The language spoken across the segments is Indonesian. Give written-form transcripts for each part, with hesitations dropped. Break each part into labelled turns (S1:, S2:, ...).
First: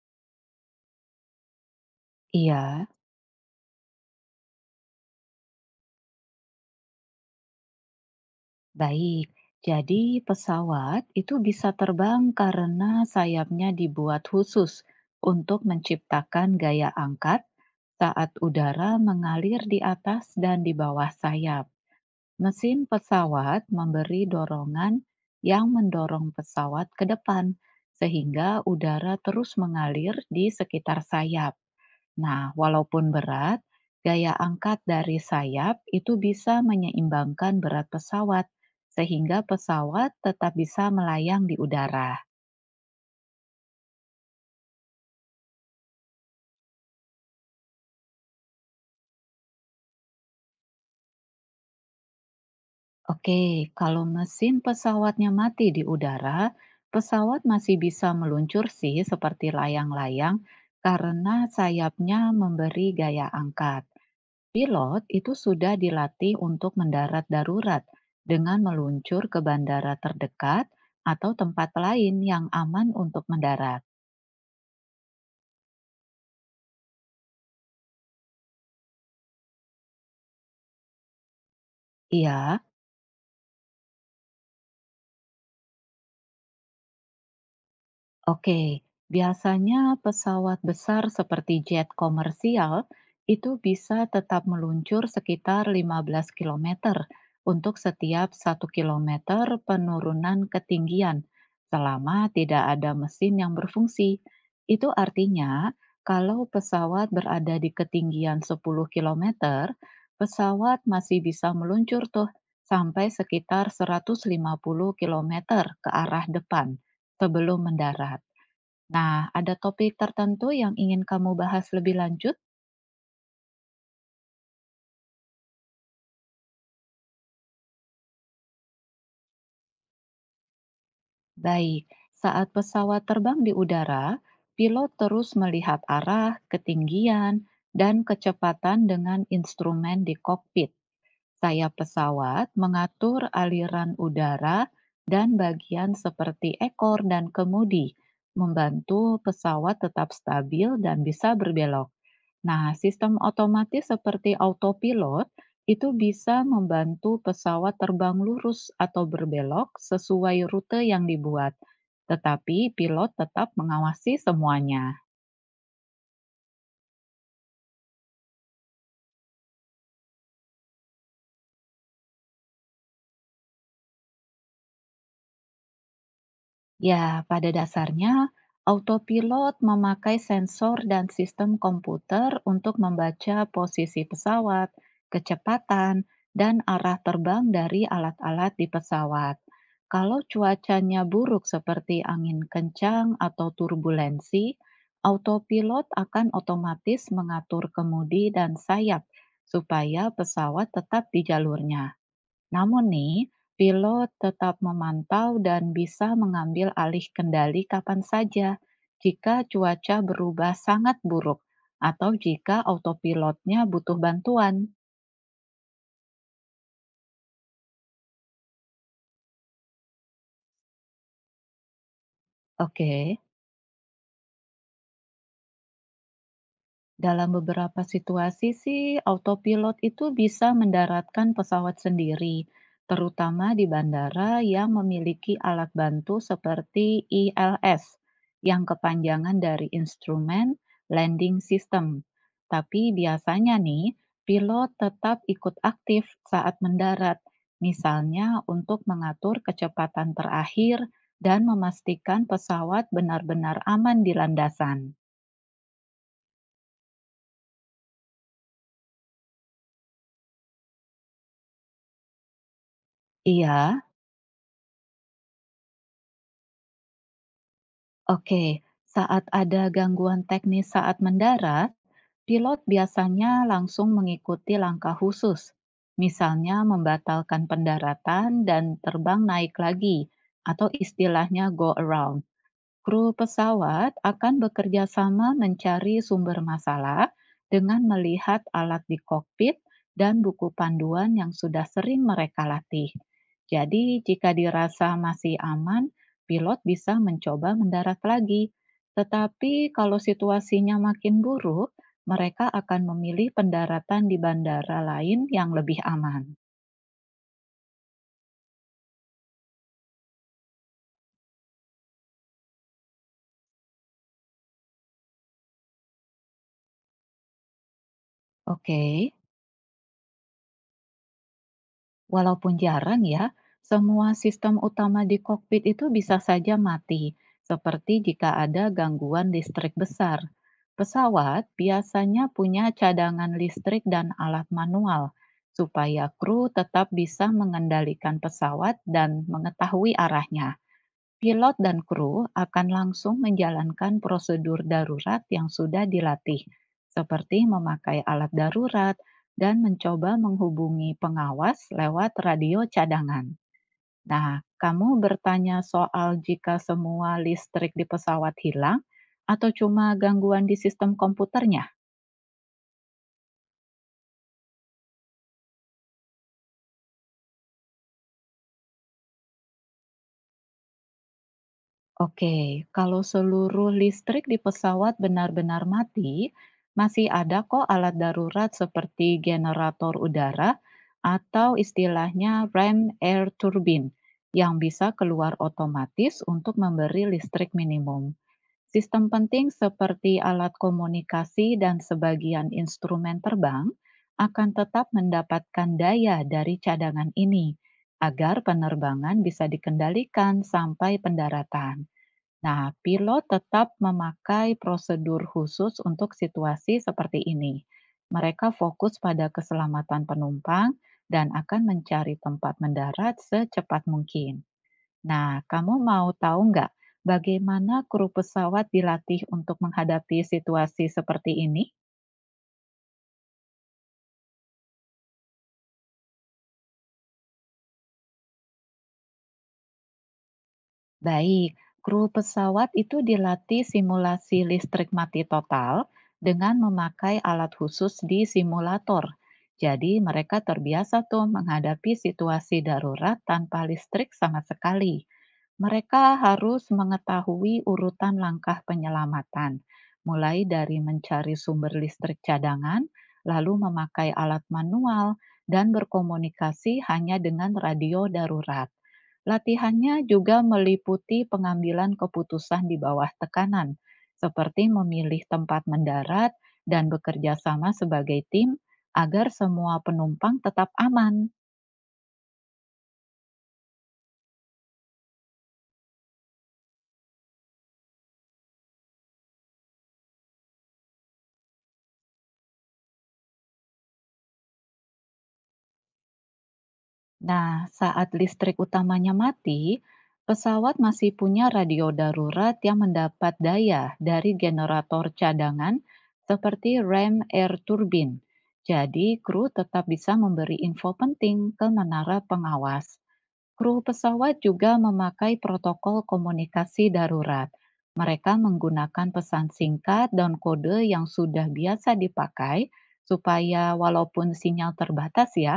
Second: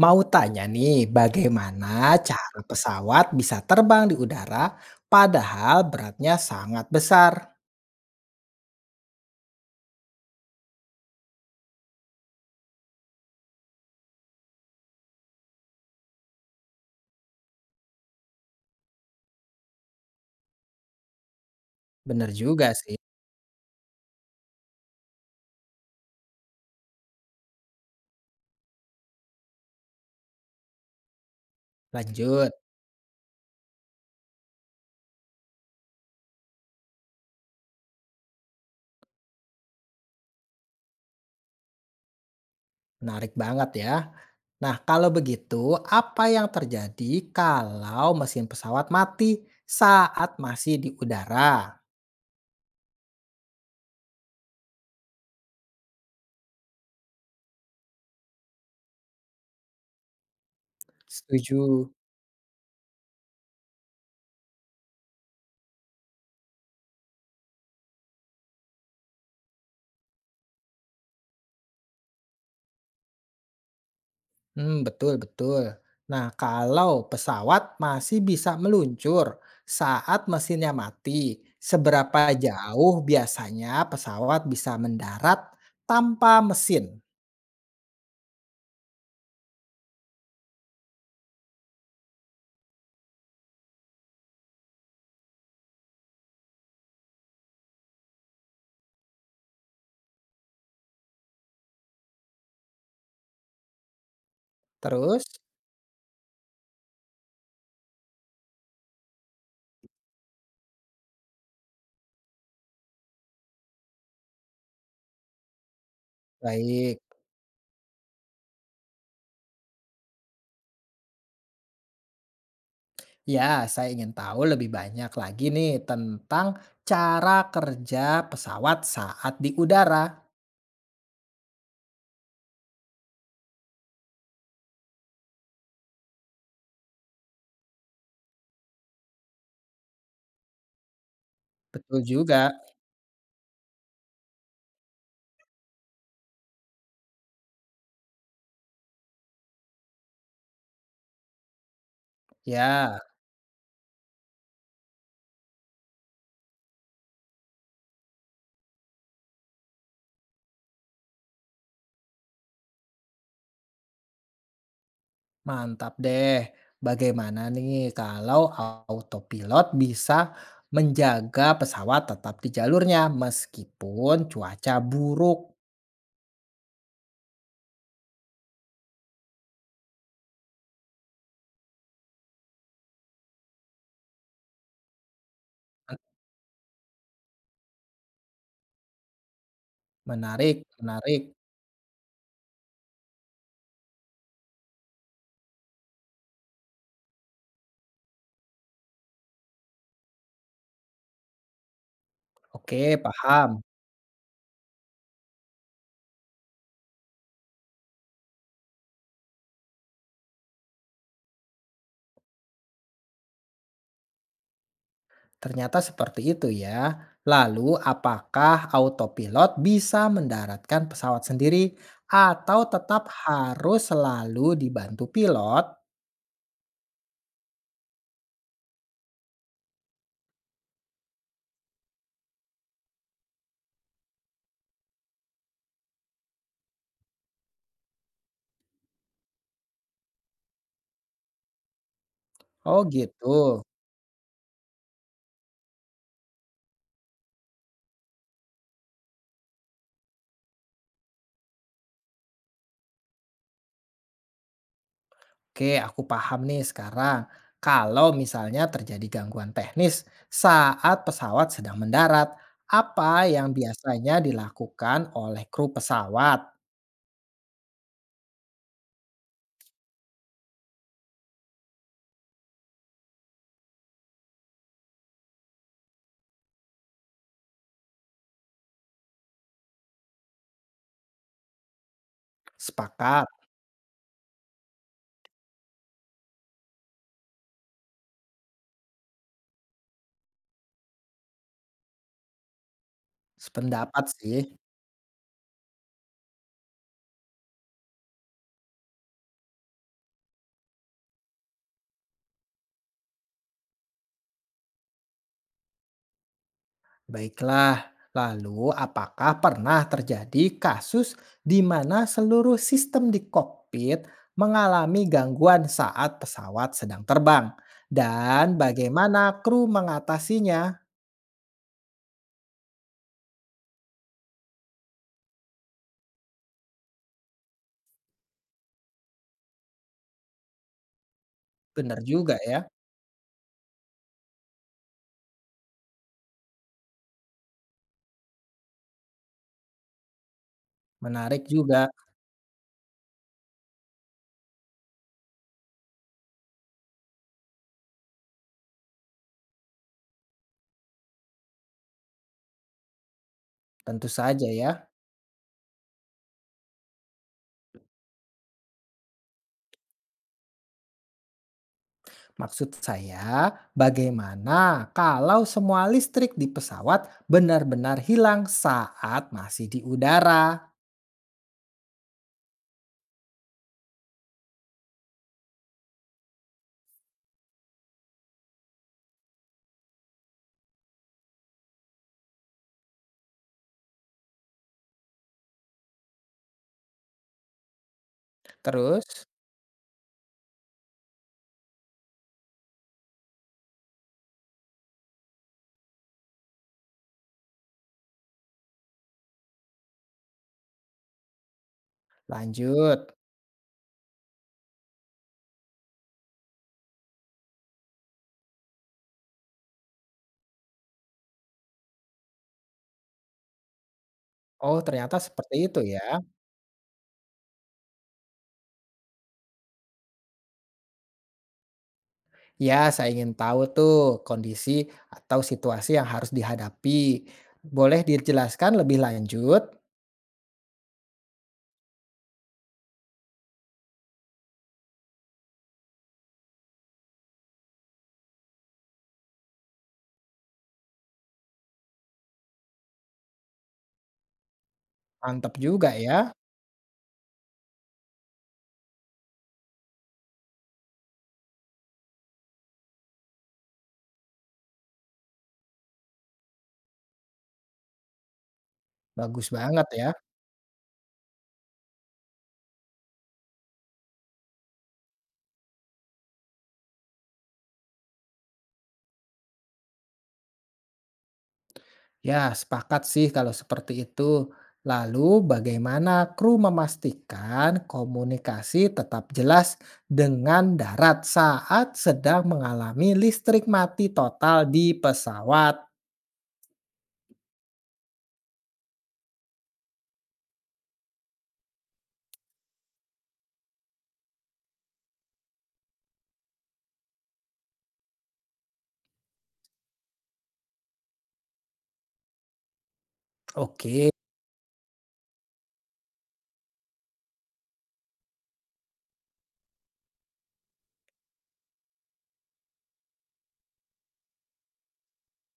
S1: Mau tanya nih, bagaimana cara
S2: Iya,
S1: pesawat bisa terbang di udara padahal beratnya sangat besar?
S2: baik. Jadi pesawat itu bisa terbang karena sayapnya dibuat khusus untuk menciptakan gaya angkat saat udara mengalir di atas dan di bawah sayap.
S1: Bener juga
S2: Mesin
S1: sih.
S2: pesawat memberi dorongan yang mendorong pesawat ke depan, sehingga udara terus mengalir di sekitar sayap. Nah,
S1: Lanjut,
S2: walaupun berat, gaya angkat dari sayap itu bisa menyeimbangkan berat pesawat, sehingga pesawat tetap bisa melayang di udara.
S1: menarik banget ya. Nah, kalau begitu, apa yang terjadi kalau mesin pesawat mati saat masih di udara?
S2: Oke, kalau mesin pesawatnya mati di udara, pesawat masih bisa meluncur sih seperti layang-layang karena
S1: Setuju.
S2: sayapnya memberi gaya angkat. Pilot itu sudah dilatih untuk mendarat darurat dengan meluncur ke bandara terdekat atau tempat lain yang aman untuk mendarat.
S1: Hmm, betul, betul. Nah, kalau pesawat masih bisa meluncur saat mesinnya mati, seberapa
S2: Iya.
S1: jauh biasanya pesawat bisa mendarat tanpa mesin?
S2: Oke, biasanya pesawat besar seperti jet komersial itu bisa tetap meluncur sekitar 15 kilometer untuk setiap 1 kilometer penurunan ketinggian selama tidak ada mesin yang berfungsi. Itu
S1: Terus,
S2: artinya kalau pesawat berada di ketinggian 10 kilometer, pesawat masih bisa meluncur tuh sampai sekitar 150 kilometer ke arah depan
S1: baik.
S2: sebelum mendarat. Nah, ada topik tertentu yang ingin kamu bahas lebih lanjut?
S1: Ya, saya ingin tahu lebih banyak lagi nih tentang cara kerja pesawat saat di udara.
S2: Baik, saat pesawat terbang di udara, pilot terus melihat arah, ketinggian, dan kecepatan dengan instrumen di kokpit. Sayap
S1: Betul juga.
S2: pesawat mengatur aliran udara dan bagian seperti ekor dan kemudi, membantu pesawat tetap stabil dan bisa berbelok. Nah,
S1: Ya.
S2: sistem otomatis seperti autopilot itu bisa membantu pesawat terbang lurus atau berbelok sesuai rute yang dibuat, tetapi pilot tetap mengawasi semuanya.
S1: Mantap deh. Bagaimana nih kalau autopilot bisa menjaga pesawat tetap di jalurnya meskipun cuaca buruk?
S2: Ya, pada dasarnya autopilot memakai sensor dan sistem komputer untuk membaca posisi pesawat, kecepatan, dan arah terbang dari alat-alat di pesawat. Kalau
S1: Menarik,
S2: cuacanya
S1: menarik.
S2: buruk seperti angin kencang atau turbulensi, autopilot akan otomatis mengatur kemudi dan sayap supaya pesawat tetap di jalurnya.
S1: Oke,
S2: Namun nih,
S1: paham.
S2: pilot tetap memantau dan bisa mengambil alih kendali kapan saja jika cuaca berubah sangat buruk atau jika autopilotnya butuh bantuan.
S1: Ternyata seperti itu ya. Lalu, apakah autopilot bisa mendaratkan pesawat sendiri atau tetap
S2: Oke.
S1: harus selalu dibantu pilot?
S2: Dalam beberapa situasi sih, autopilot itu bisa mendaratkan pesawat sendiri, terutama di bandara yang memiliki alat bantu seperti ILS, yang kepanjangan dari Instrument Landing System.
S1: Oh,
S2: Tapi biasanya
S1: gitu.
S2: nih, pilot tetap ikut aktif saat mendarat, misalnya untuk mengatur kecepatan terakhir dan memastikan pesawat benar-benar aman di landasan.
S1: Oke, aku paham nih sekarang. Kalau misalnya terjadi gangguan teknis saat pesawat sedang mendarat, apa yang
S2: Iya.
S1: biasanya dilakukan oleh kru pesawat?
S2: Oke, saat ada gangguan teknis saat mendarat, pilot biasanya langsung mengikuti langkah khusus, misalnya membatalkan pendaratan dan terbang naik lagi, atau istilahnya go around. Kru
S1: Sepakat,
S2: pesawat akan bekerja sama mencari sumber masalah dengan melihat alat di kokpit dan buku panduan yang sudah sering mereka latih. Jadi,
S1: sependapat
S2: jika
S1: sih.
S2: dirasa masih aman, pilot bisa mencoba mendarat lagi. Tetapi, kalau situasinya makin buruk, mereka akan memilih pendaratan di bandara lain yang lebih aman.
S1: Baiklah, lalu apakah pernah terjadi kasus di mana seluruh sistem di kokpit mengalami gangguan saat pesawat sedang terbang? Dan
S2: Oke.
S1: bagaimana kru mengatasinya?
S2: Walaupun jarang ya, semua sistem utama di kokpit itu bisa saja mati, seperti jika ada gangguan listrik besar. Pesawat
S1: Benar
S2: biasanya
S1: juga ya,
S2: punya cadangan listrik dan alat manual, supaya kru tetap bisa mengendalikan pesawat dan mengetahui arahnya.
S1: menarik
S2: Pilot dan
S1: juga.
S2: kru akan langsung menjalankan prosedur darurat yang sudah dilatih, seperti memakai alat darurat dan mencoba menghubungi pengawas lewat radio cadangan.
S1: Tentu
S2: Nah,
S1: saja ya.
S2: kamu bertanya soal jika semua listrik di pesawat hilang atau cuma gangguan di sistem komputernya?
S1: Maksud saya, bagaimana kalau semua listrik di pesawat benar-benar hilang saat masih di udara?
S2: Oke, kalau seluruh listrik di pesawat benar-benar mati, masih ada kok alat darurat seperti generator udara atau istilahnya ram air turbine yang bisa keluar otomatis untuk memberi listrik minimum.
S1: Terus
S2: Sistem penting seperti alat komunikasi dan sebagian instrumen terbang akan tetap mendapatkan daya dari cadangan ini agar penerbangan bisa dikendalikan sampai pendaratan. Nah,
S1: lanjut.
S2: pilot tetap memakai prosedur khusus untuk situasi seperti ini. Mereka fokus pada keselamatan penumpang dan akan mencari tempat mendarat secepat mungkin.
S1: Oh, ternyata
S2: Nah,
S1: seperti
S2: kamu
S1: itu ya.
S2: mau tahu nggak bagaimana kru pesawat dilatih untuk menghadapi situasi seperti ini?
S1: Ya, saya ingin tahu tuh kondisi atau situasi yang harus dihadapi. Boleh dijelaskan lebih lanjut?
S2: Baik, kru pesawat itu dilatih simulasi listrik mati total dengan memakai alat khusus di simulator. Jadi mereka terbiasa tuh menghadapi situasi darurat tanpa listrik sama sekali.
S1: Mantap juga
S2: Mereka
S1: ya.
S2: harus mengetahui urutan langkah penyelamatan, mulai dari mencari sumber listrik cadangan, lalu memakai alat manual, dan berkomunikasi hanya dengan radio darurat.
S1: Bagus banget
S2: Latihannya
S1: ya.
S2: juga meliputi pengambilan keputusan di bawah tekanan, seperti memilih tempat mendarat dan bekerja sama sebagai tim agar semua penumpang tetap aman.
S1: Ya, sepakat sih kalau seperti itu. Lalu, bagaimana kru memastikan komunikasi tetap jelas dengan darat saat sedang mengalami listrik mati total di pesawat?
S2: Nah, saat listrik utamanya mati, pesawat masih punya radio darurat yang mendapat daya dari generator cadangan seperti rem air turbine. Jadi, kru tetap bisa memberi info penting ke menara pengawas. Kru
S1: Oke,
S2: pesawat juga memakai protokol komunikasi darurat. Mereka menggunakan pesan singkat dan kode yang sudah biasa dipakai, supaya walaupun sinyal terbatas, ya,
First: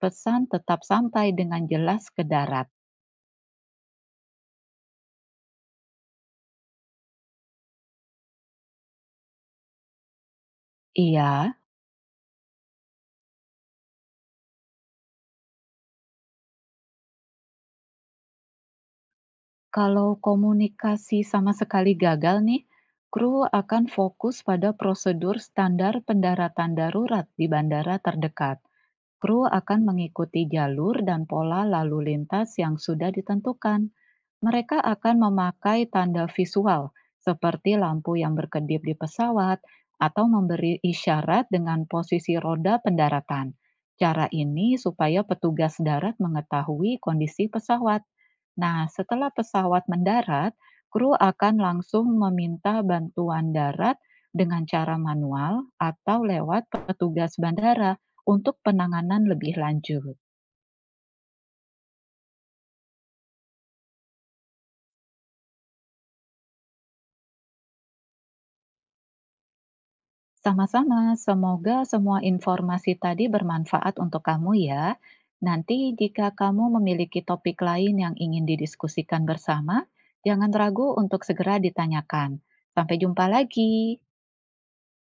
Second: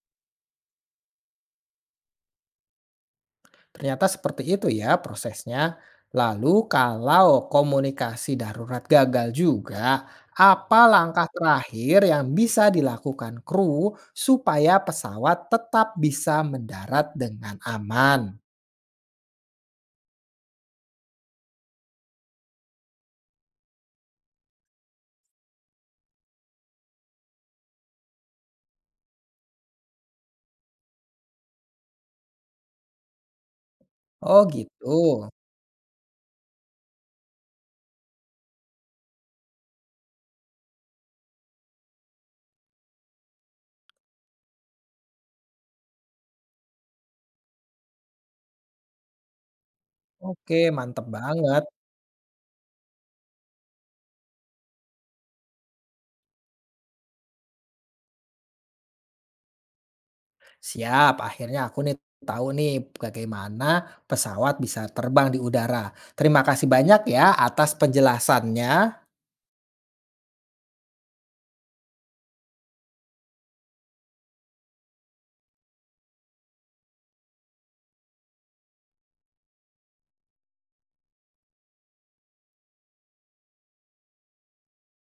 S2: pesan tetap sampai dengan jelas ke darat.
S1: ternyata seperti itu ya prosesnya. Lalu, kalau komunikasi darurat gagal juga, apa langkah
S2: Iya,
S1: terakhir yang bisa dilakukan kru supaya pesawat tetap bisa mendarat dengan aman?
S2: kalau komunikasi sama sekali gagal, nih, kru akan fokus pada prosedur standar pendaratan darurat di bandara terdekat. Kru akan mengikuti jalur dan pola lalu lintas yang sudah ditentukan.
S1: Oh
S2: Mereka
S1: gitu,
S2: akan memakai tanda visual seperti lampu yang berkedip di pesawat atau memberi isyarat dengan posisi roda pendaratan. Cara ini supaya petugas darat mengetahui kondisi pesawat. Nah, setelah pesawat mendarat,
S1: oke mantep
S2: kru akan
S1: banget.
S2: langsung meminta bantuan darat dengan cara manual atau lewat petugas bandara untuk penanganan lebih lanjut.
S1: Siap, akhirnya aku nih tahu nih bagaimana pesawat bisa terbang di udara. Terima kasih banyak ya atas penjelasannya.
S2: Sama-sama, semoga semua informasi tadi bermanfaat untuk kamu ya. Nanti jika kamu memiliki topik lain yang ingin didiskusikan bersama, jangan ragu untuk segera ditanyakan. Sampai jumpa lagi.